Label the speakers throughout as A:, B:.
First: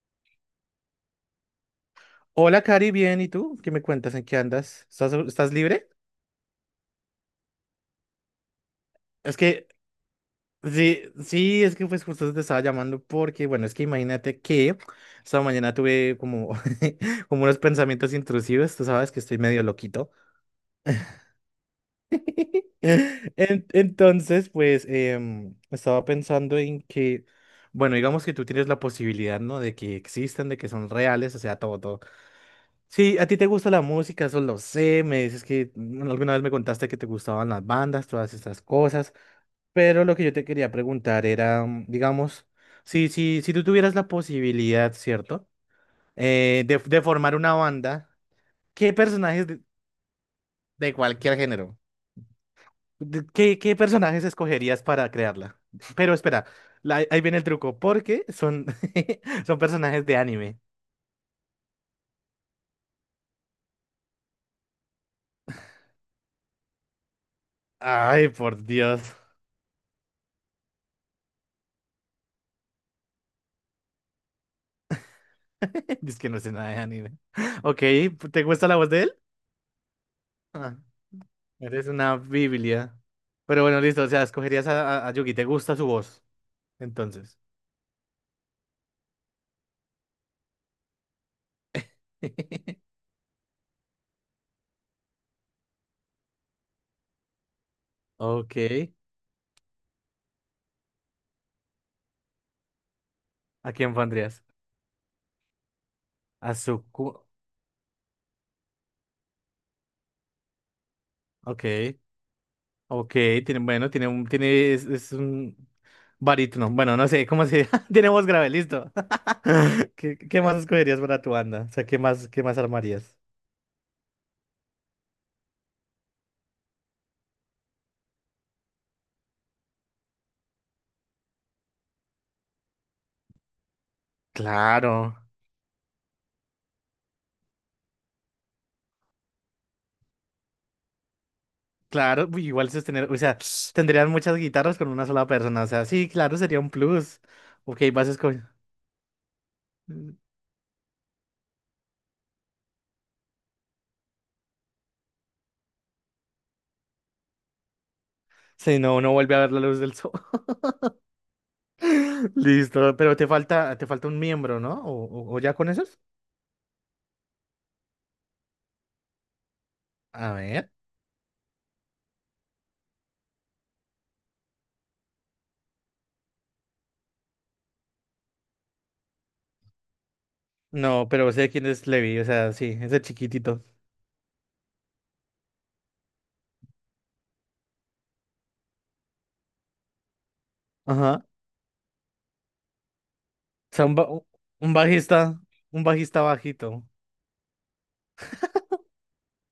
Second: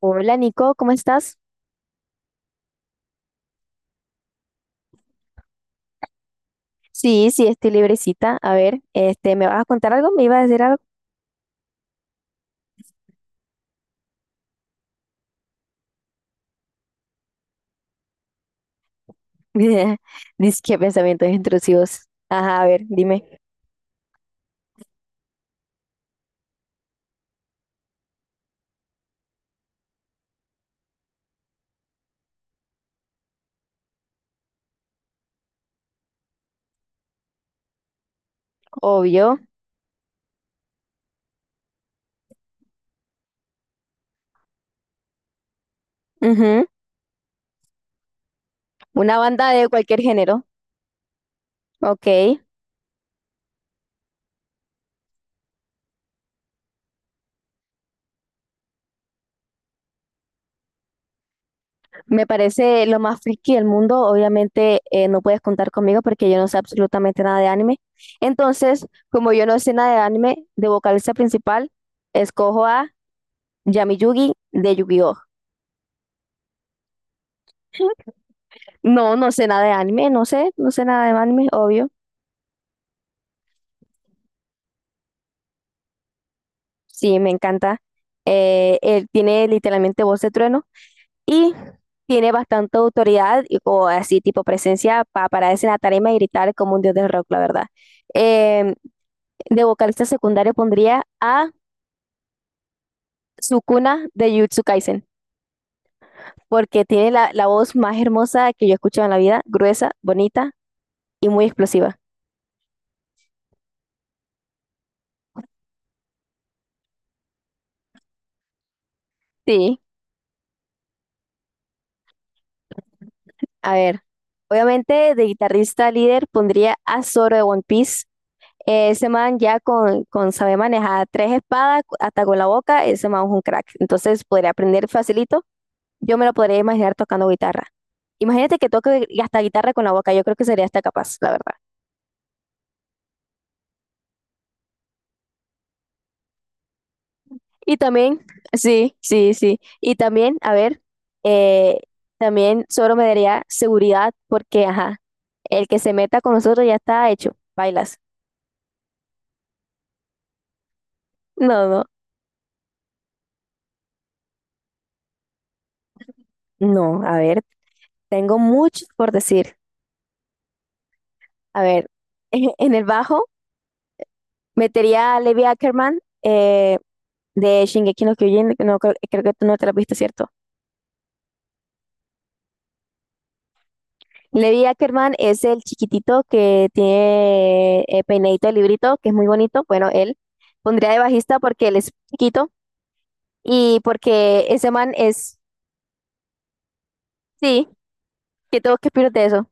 A: Hola Nico, ¿cómo estás?
B: Hola, Cari, bien, ¿y tú? ¿Qué me cuentas? ¿En qué andas? ¿Estás libre?
A: Sí, sí, estoy librecita. A ver, este,
B: Es
A: ¿me vas a
B: que,
A: contar algo? ¿Me ibas a decir algo?
B: sí, sí, es que pues justo te estaba llamando porque, bueno, es que imagínate que esta mañana tuve como, como unos pensamientos intrusivos, tú sabes que estoy medio loquito.
A: Dice que pensamientos intrusivos. Ajá, a ver, dime.
B: Entonces, pues, estaba pensando en que, bueno, digamos que tú tienes la posibilidad, ¿no? De que existan, de que son reales, o sea, todo, todo. Sí, a ti te gusta la música, eso lo sé. Me dices que alguna vez me contaste que te gustaban las bandas, todas estas cosas.
A: Obvio.
B: Pero lo que yo te quería preguntar era, digamos, si tú tuvieras la posibilidad, ¿cierto? Eh,
A: Ujú.
B: de, de formar una banda, ¿qué
A: Una
B: personajes
A: banda de cualquier género.
B: de cualquier género?
A: Ok.
B: ¿Qué personajes escogerías para crearla? Pero espera, ahí viene el truco, porque son, son personajes de anime.
A: Me parece lo más friki del mundo. Obviamente no puedes contar conmigo porque yo no sé absolutamente nada de anime.
B: Ay, por
A: Entonces,
B: Dios.
A: como yo no sé nada de anime, de vocalista principal, escojo a Yami Yugi de Yu-Gi-Oh!
B: Es que no sé nada de anime. Ok, ¿te gusta la voz de él?
A: No, no sé nada de anime, no sé, no
B: Ah,
A: sé nada de anime,
B: eres
A: obvio.
B: una biblia. Pero bueno, listo, o sea, escogerías a Yugi, ¿te gusta su voz?
A: Sí, me
B: Entonces.
A: encanta. Él tiene literalmente voz de trueno y tiene bastante autoridad o así tipo presencia para pararse en la tarima y gritar como un dios del rock, la verdad.
B: Ok,
A: Em, de vocalista secundario pondría a
B: ¿a quién
A: Sukuna de
B: pondrías?
A: Jujutsu Kaisen
B: A
A: porque tiene la voz más hermosa que yo he escuchado en la vida, gruesa, bonita y muy
B: Ok,
A: explosiva.
B: ok, tiene, bueno, tiene un... Tiene, es un barítono. Bueno, no sé, ¿cómo se... tiene voz grave, listo.
A: Sí,
B: ¿Qué más escogerías para tu banda? O sea, qué más armarías?
A: a ver. Obviamente de guitarrista líder pondría a Zoro de One Piece. Ese man ya con saber manejar tres espadas hasta con la boca, ese man es un crack. Entonces podría aprender
B: Claro.
A: facilito. Yo me lo podría imaginar tocando guitarra. Imagínate que toque y hasta guitarra con la boca. Yo creo que sería hasta capaz, la verdad.
B: Claro, uy, igual eso es tener, o sea, tendrían muchas guitarras con una sola persona, o sea, sí, claro, sería un plus.
A: Y
B: Ok, vas a
A: también,
B: escoger.
A: sí, sí, sí. Y también, a ver, eh, también solo me daría seguridad porque, ajá, el que se meta con nosotros ya está hecho. Bailas.
B: Si no, no vuelve a ver la luz del sol.
A: No, no,
B: Listo, pero te falta un miembro, ¿no? ¿O, o ya con esos?
A: no. A ver, tengo mucho por decir.
B: A ver.
A: A ver, en el bajo. Metería a Levi Ackerman de Shingeki no Kyojin, que no, creo, creo que tú no te la viste, ¿cierto?
B: No, pero sé quién es Levi, o sea, sí, ese chiquitito.
A: Levi Ackerman es el chiquitito que tiene peinadito de librito, que es muy bonito. Bueno, él pondría de
B: Ajá.
A: bajista porque él es chiquito
B: O
A: y
B: sea, un,
A: porque ese
B: un
A: man es,
B: bajista, un bajista bajito.
A: sí, que tengo que opinar de eso.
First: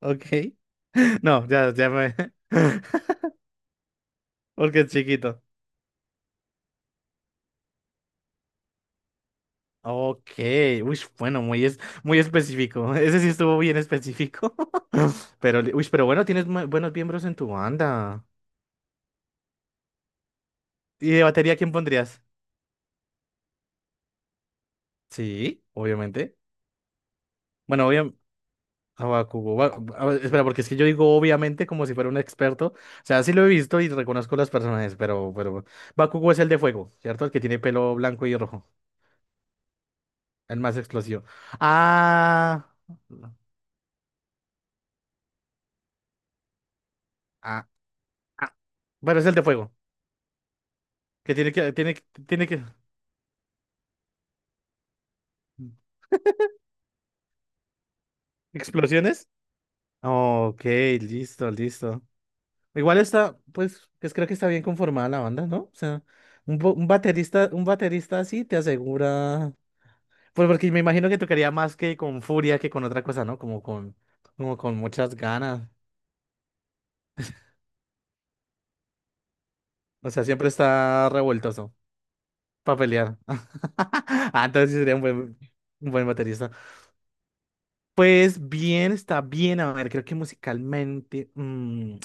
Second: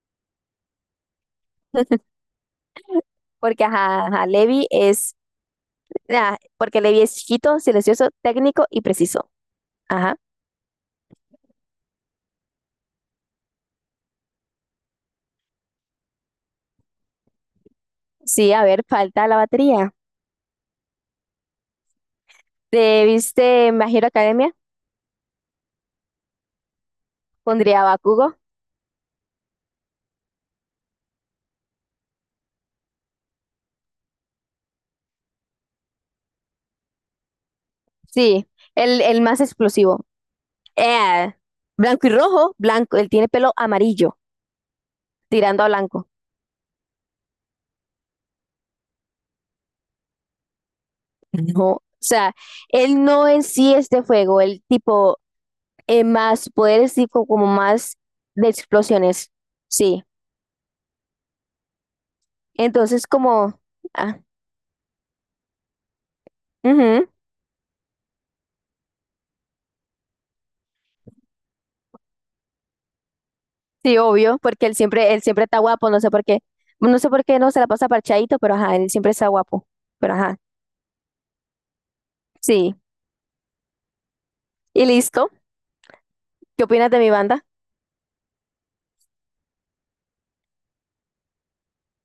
B: Ok. No, ya, ya me...
A: Porque ajá, ajá,
B: Porque es chiquito.
A: Porque Levi es chiquito, silencioso, técnico y preciso. Ajá.
B: Ok, uy, bueno, muy, es, muy específico. Ese sí estuvo bien específico. Pero, uy, pero bueno, tienes buenos miembros en tu banda.
A: Sí, a ver, falta la batería.
B: ¿Y de batería quién pondrías?
A: ¿Te viste My Hero Academia?
B: Sí, obviamente.
A: Pondría a
B: Bueno, obviamente.
A: Bakugo.
B: Espera, porque es que yo digo obviamente como si fuera un experto. O sea, sí lo he visto y reconozco los personajes, pero Bakugo es el de fuego, ¿cierto? El que tiene pelo blanco y
A: Sí,
B: rojo.
A: el más explosivo.
B: El más explosivo.
A: Eh, Blanco y rojo,
B: Ah.
A: blanco, él tiene pelo amarillo, tirando a blanco.
B: Ah. Ah. Bueno, es el de fuego.
A: No,
B: Que,
A: o
B: tiene,
A: sea,
B: tiene que.
A: él no en sí es de fuego, él tipo más poderes, tipo como más de
B: ¿Explosiones?
A: explosiones. Sí,
B: Ok, listo, listo. Igual
A: entonces
B: está,
A: como,
B: pues, pues
A: ah,
B: creo que está bien conformada la banda, ¿no? O sea, un,
A: ujú.
B: un baterista así te asegura. Pues porque me imagino que tocaría más que con furia que con otra cosa, ¿no?
A: Sí, obvio,
B: Como
A: porque
B: con muchas
A: él siempre está
B: ganas.
A: guapo, no sé por qué, no sé por qué no se la pasa parchadito, pero ajá, él siempre está guapo,
B: O
A: pero
B: sea,
A: ajá,
B: siempre está revueltoso
A: sí.
B: para pelear. Ah, entonces sí
A: Y
B: sería
A: listo,
B: un buen baterista.
A: ¿qué opinas de mi banda?
B: Pues bien, está bien, a ver, creo que musicalmente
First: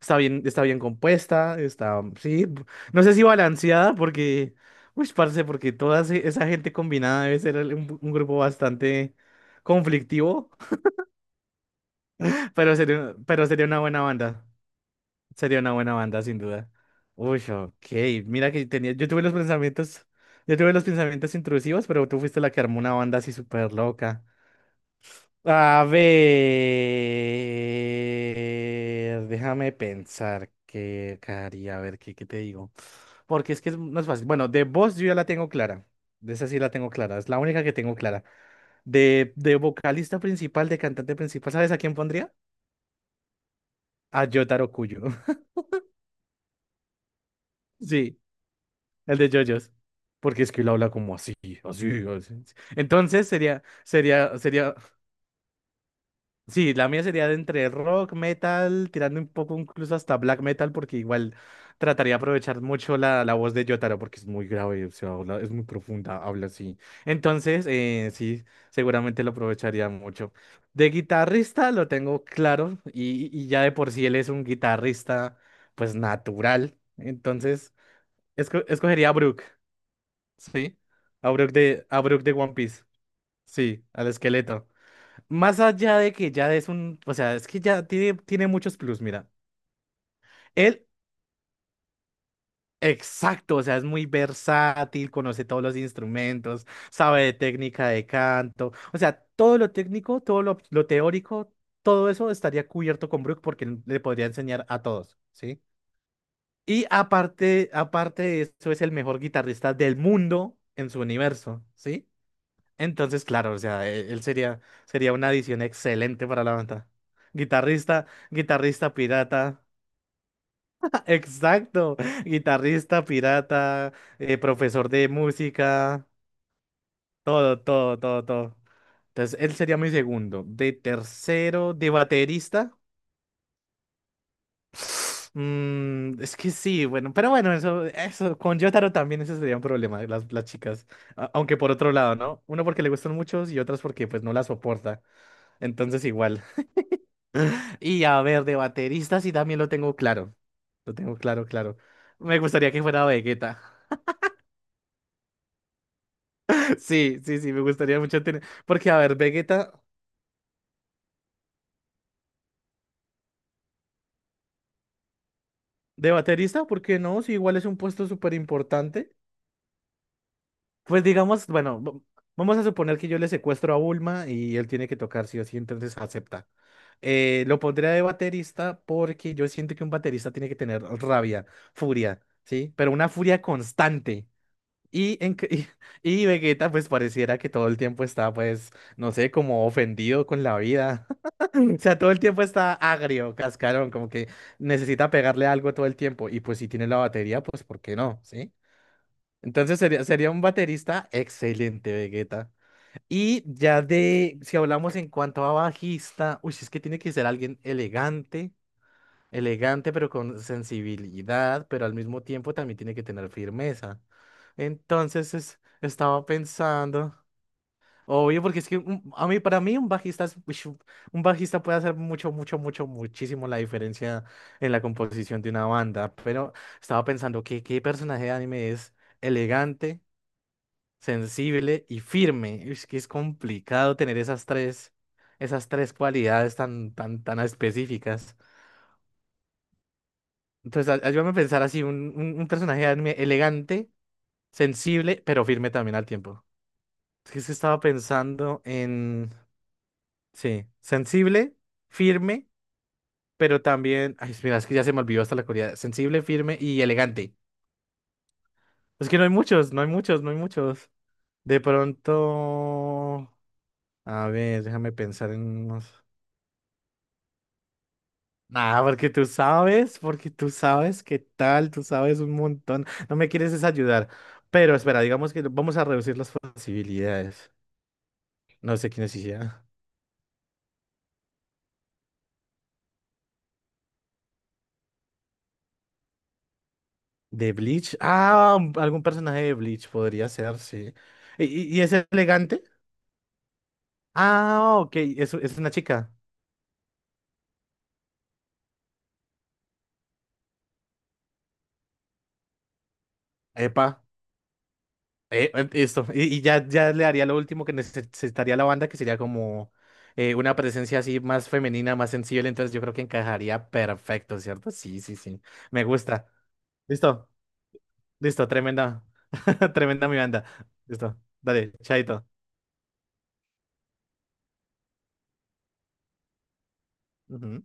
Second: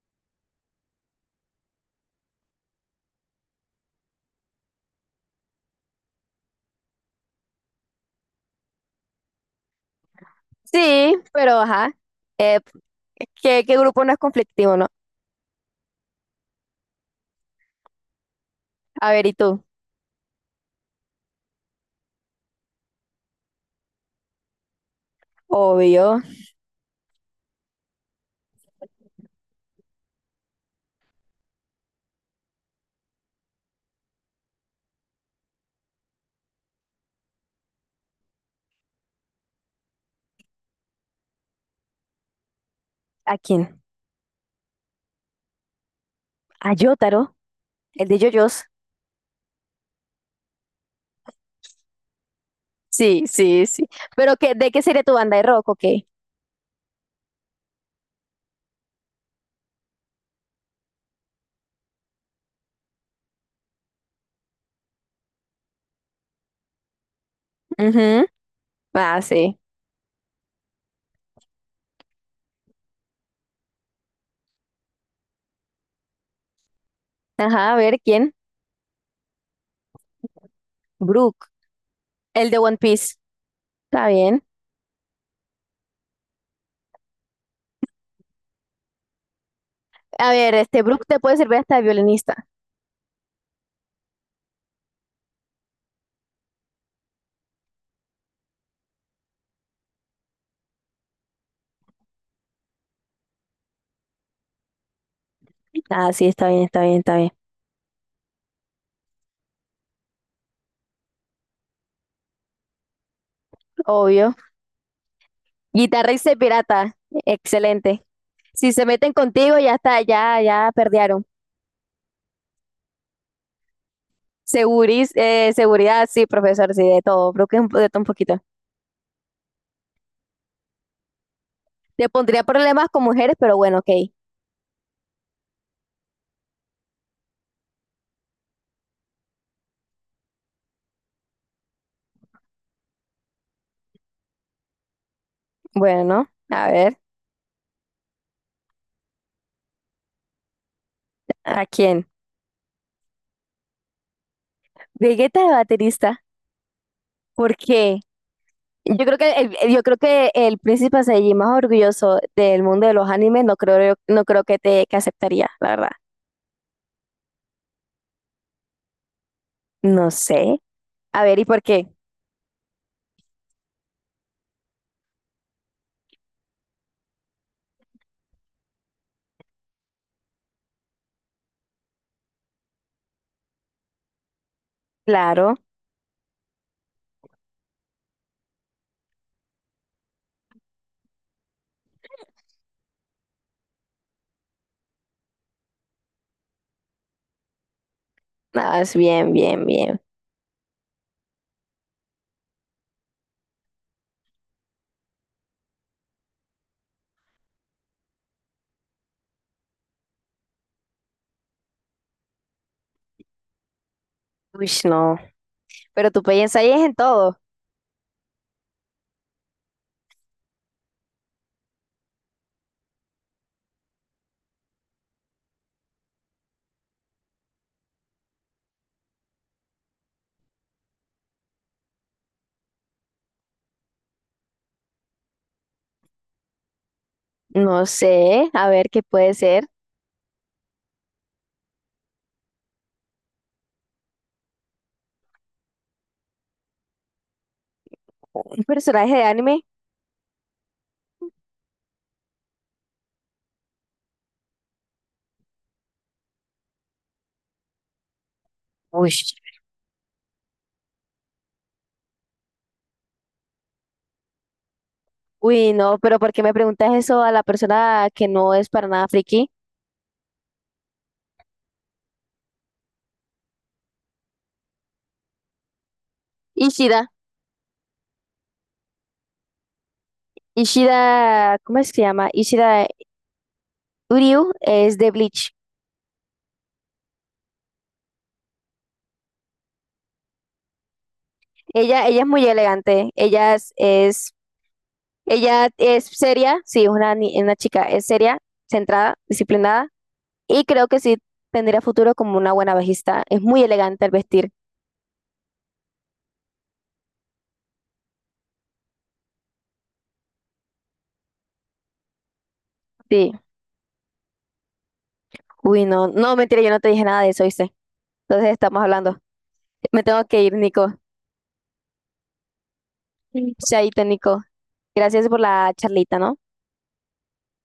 B: está bien compuesta, está, sí, no sé si balanceada porque, uy, parce, porque toda esa gente combinada debe ser un grupo bastante conflictivo,
A: Sí, pero ajá. eh,
B: pero
A: ¿Qué,
B: sería
A: qué
B: una buena
A: grupo no es
B: banda,
A: conflictivo, no?
B: sería una buena banda sin duda. Uy, ok, mira que tenía, yo
A: A
B: tuve
A: ver, ¿y
B: los
A: tú?
B: pensamientos, yo tuve los pensamientos intrusivos, pero tú fuiste la que armó una banda así súper loca. A
A: Obvio.
B: ver, déjame pensar qué haría, a ver qué, qué te digo. Porque es que no es fácil. Bueno, de voz yo ya la tengo clara. De esa sí la tengo clara. Es la única que tengo clara. De vocalista principal, de cantante principal, ¿sabes a quién pondría?
A: ¿A quién?
B: A Yotaro Kuyo.
A: A Yotaro, el de
B: Sí,
A: JoJo's.
B: el de JoJo's. Porque es que él habla como así, así, así.
A: Sí,
B: Entonces sería,
A: sí, sí. ¿Pero
B: sería,
A: qué, de
B: sería.
A: qué sería tu banda de rock o qué?
B: Sí, la mía sería de entre rock, metal, tirando un poco incluso hasta black metal, porque igual trataría de aprovechar mucho la, la voz de Jotaro, porque es muy grave, o sea, es muy profunda, habla así. Entonces,
A: Ujú.
B: sí,
A: Ah,
B: seguramente lo
A: sí.
B: aprovecharía mucho. De guitarrista lo tengo claro, y ya de por sí él es un guitarrista, pues natural.
A: Ajá,
B: Entonces,
A: a ver, ¿quién?
B: escogería a Brook, ¿sí?
A: Brook,
B: A Brook de
A: el
B: One
A: de One
B: Piece,
A: Piece.
B: sí,
A: Está
B: al
A: bien.
B: esqueleto. Más allá de que ya es un, o sea, es que ya tiene, tiene muchos plus, mira.
A: A ver, este
B: Él,
A: Brook te puede servir hasta de violinista.
B: exacto, o sea, es muy versátil, conoce todos los instrumentos, sabe de técnica de canto, o sea, todo lo técnico, todo lo teórico, todo eso estaría cubierto con Brook porque él le podría enseñar a todos, ¿sí?
A: Ah, sí, está bien, está
B: Y
A: bien, está bien.
B: aparte, aparte de eso, es el mejor guitarrista del mundo en su universo, ¿sí? Entonces, claro, o sea, él
A: Obvio.
B: sería, sería una adición excelente
A: Guitarrista y
B: para la banda.
A: pirata. Excelente.
B: Guitarrista,
A: Si se
B: guitarrista
A: meten contigo,
B: pirata.
A: ya está, ya, ya perdieron.
B: Exacto, guitarrista pirata, profesor de
A: Seguridad,
B: música,
A: sí, profesor, sí, de todo, creo que
B: todo,
A: de
B: todo,
A: todo un
B: todo,
A: poquito.
B: todo. Entonces, él sería mi segundo. De tercero, de
A: Te pondría
B: baterista.
A: problemas con mujeres, pero bueno, ok.
B: Es que sí, bueno, pero bueno, eso, con Jotaro también ese sería un problema, las chicas. Aunque por otro lado, ¿no? Uno porque le gustan muchos y otras porque pues no la soporta. Entonces,
A: Bueno,
B: igual.
A: a ver,
B: Y a ver, de baterista sí también lo tengo claro. Lo tengo claro,
A: ¿a
B: claro.
A: quién?
B: Me gustaría que fuera Vegeta.
A: Vegeta de baterista,
B: Sí, sí, sí,
A: ¿por
B: me gustaría
A: qué?
B: mucho tener. Porque, a
A: Yo
B: ver,
A: creo que
B: Vegeta
A: yo creo que el príncipe Saiyajin más orgulloso del mundo de los animes, no creo, no creo que te que aceptaría, la verdad.
B: de baterista, ¿por qué no? Si igual es un puesto súper importante.
A: No sé.
B: Pues
A: A ver, ¿y
B: digamos,
A: por
B: bueno,
A: qué?
B: vamos a suponer que yo le secuestro a Bulma y él tiene que tocar sí o sí, entonces acepta. Lo pondría de baterista porque yo siento que un baterista tiene que tener rabia, furia, ¿sí? Pero una furia constante. Y, en,
A: Claro,
B: y, Vegeta pues pareciera que todo el tiempo está pues, no sé, como ofendido con la vida. O sea, todo el tiempo está agrio, cascarón, como que necesita pegarle algo todo el tiempo. Y pues si tiene la batería, pues ¿por qué no? ¿Sí?
A: nada, es bien, bien,
B: Entonces
A: bien.
B: sería, sería un baterista excelente, Vegeta. Y ya de, si hablamos en cuanto a bajista, uy, es que tiene que ser alguien elegante elegante, pero con sensibilidad, pero al mismo tiempo también tiene que tener firmeza.
A: Uy, no.
B: Entonces
A: Pero tú
B: estaba
A: piensas ahí es en
B: pensando,
A: todo.
B: obvio, porque es que a mí, para mí un bajista uish, un bajista puede hacer mucho, mucho, mucho, muchísimo la diferencia en la composición de una banda, pero estaba pensando que qué personaje de anime es elegante, sensible y firme. Es que es complicado tener esas tres cualidades tan, tan, tan
A: No
B: específicas.
A: sé, a ver qué puede ser.
B: Entonces, ayúdame a pensar así, un personaje de anime elegante, sensible, pero firme también al tiempo. Es que se estaba pensando
A: Un personaje de
B: en,
A: anime.
B: sí, sensible, firme, pero también, ay, mira, es que ya se me olvidó hasta la cualidad. Sensible, firme y elegante. Es
A: Uy,
B: que no hay muchos, no hay muchos, no hay muchos. De pronto, a ver, déjame pensar en
A: uy, no,
B: unos.
A: pero ¿por qué me preguntas eso a la persona que no es
B: Nada,
A: para nada friki?
B: porque tú sabes qué tal, tú sabes un montón. No me quieres desayudar. Pero espera, digamos que vamos a reducir las
A: Ishida,
B: posibilidades. No sé quién es ella.
A: Ishida, ¿cómo es que se llama? Ishida Uryu es de Bleach.
B: ¿De Bleach? Ah, algún personaje de Bleach podría ser, sí. ¿Y, y es
A: Ella es muy
B: elegante?
A: elegante,
B: Ah, ok, es
A: ella
B: una
A: es
B: chica.
A: seria, sí, es una, una chica, es seria, centrada, disciplinada, y creo que sí tendría futuro como una buena bajista. Es muy
B: Epa.
A: elegante al vestir,
B: Esto, y ya, ya le haría lo último que necesitaría la banda, que sería como una presencia así más femenina, más sensible, entonces yo creo que
A: sí.
B: encajaría perfecto, ¿cierto? Sí, sí, sí,
A: Uy,
B: me
A: no,
B: gusta.
A: no, mentira, yo no te dije nada
B: Listo,
A: de eso, ¿viste?
B: listo,
A: Entonces estamos
B: tremenda,
A: hablando. Me
B: tremenda mi
A: tengo que
B: banda.
A: ir, Nico.
B: Listo, dale, chaito.
A: Chaito, Nico. Gracias por la charlita, ¿no?
B: Ujú.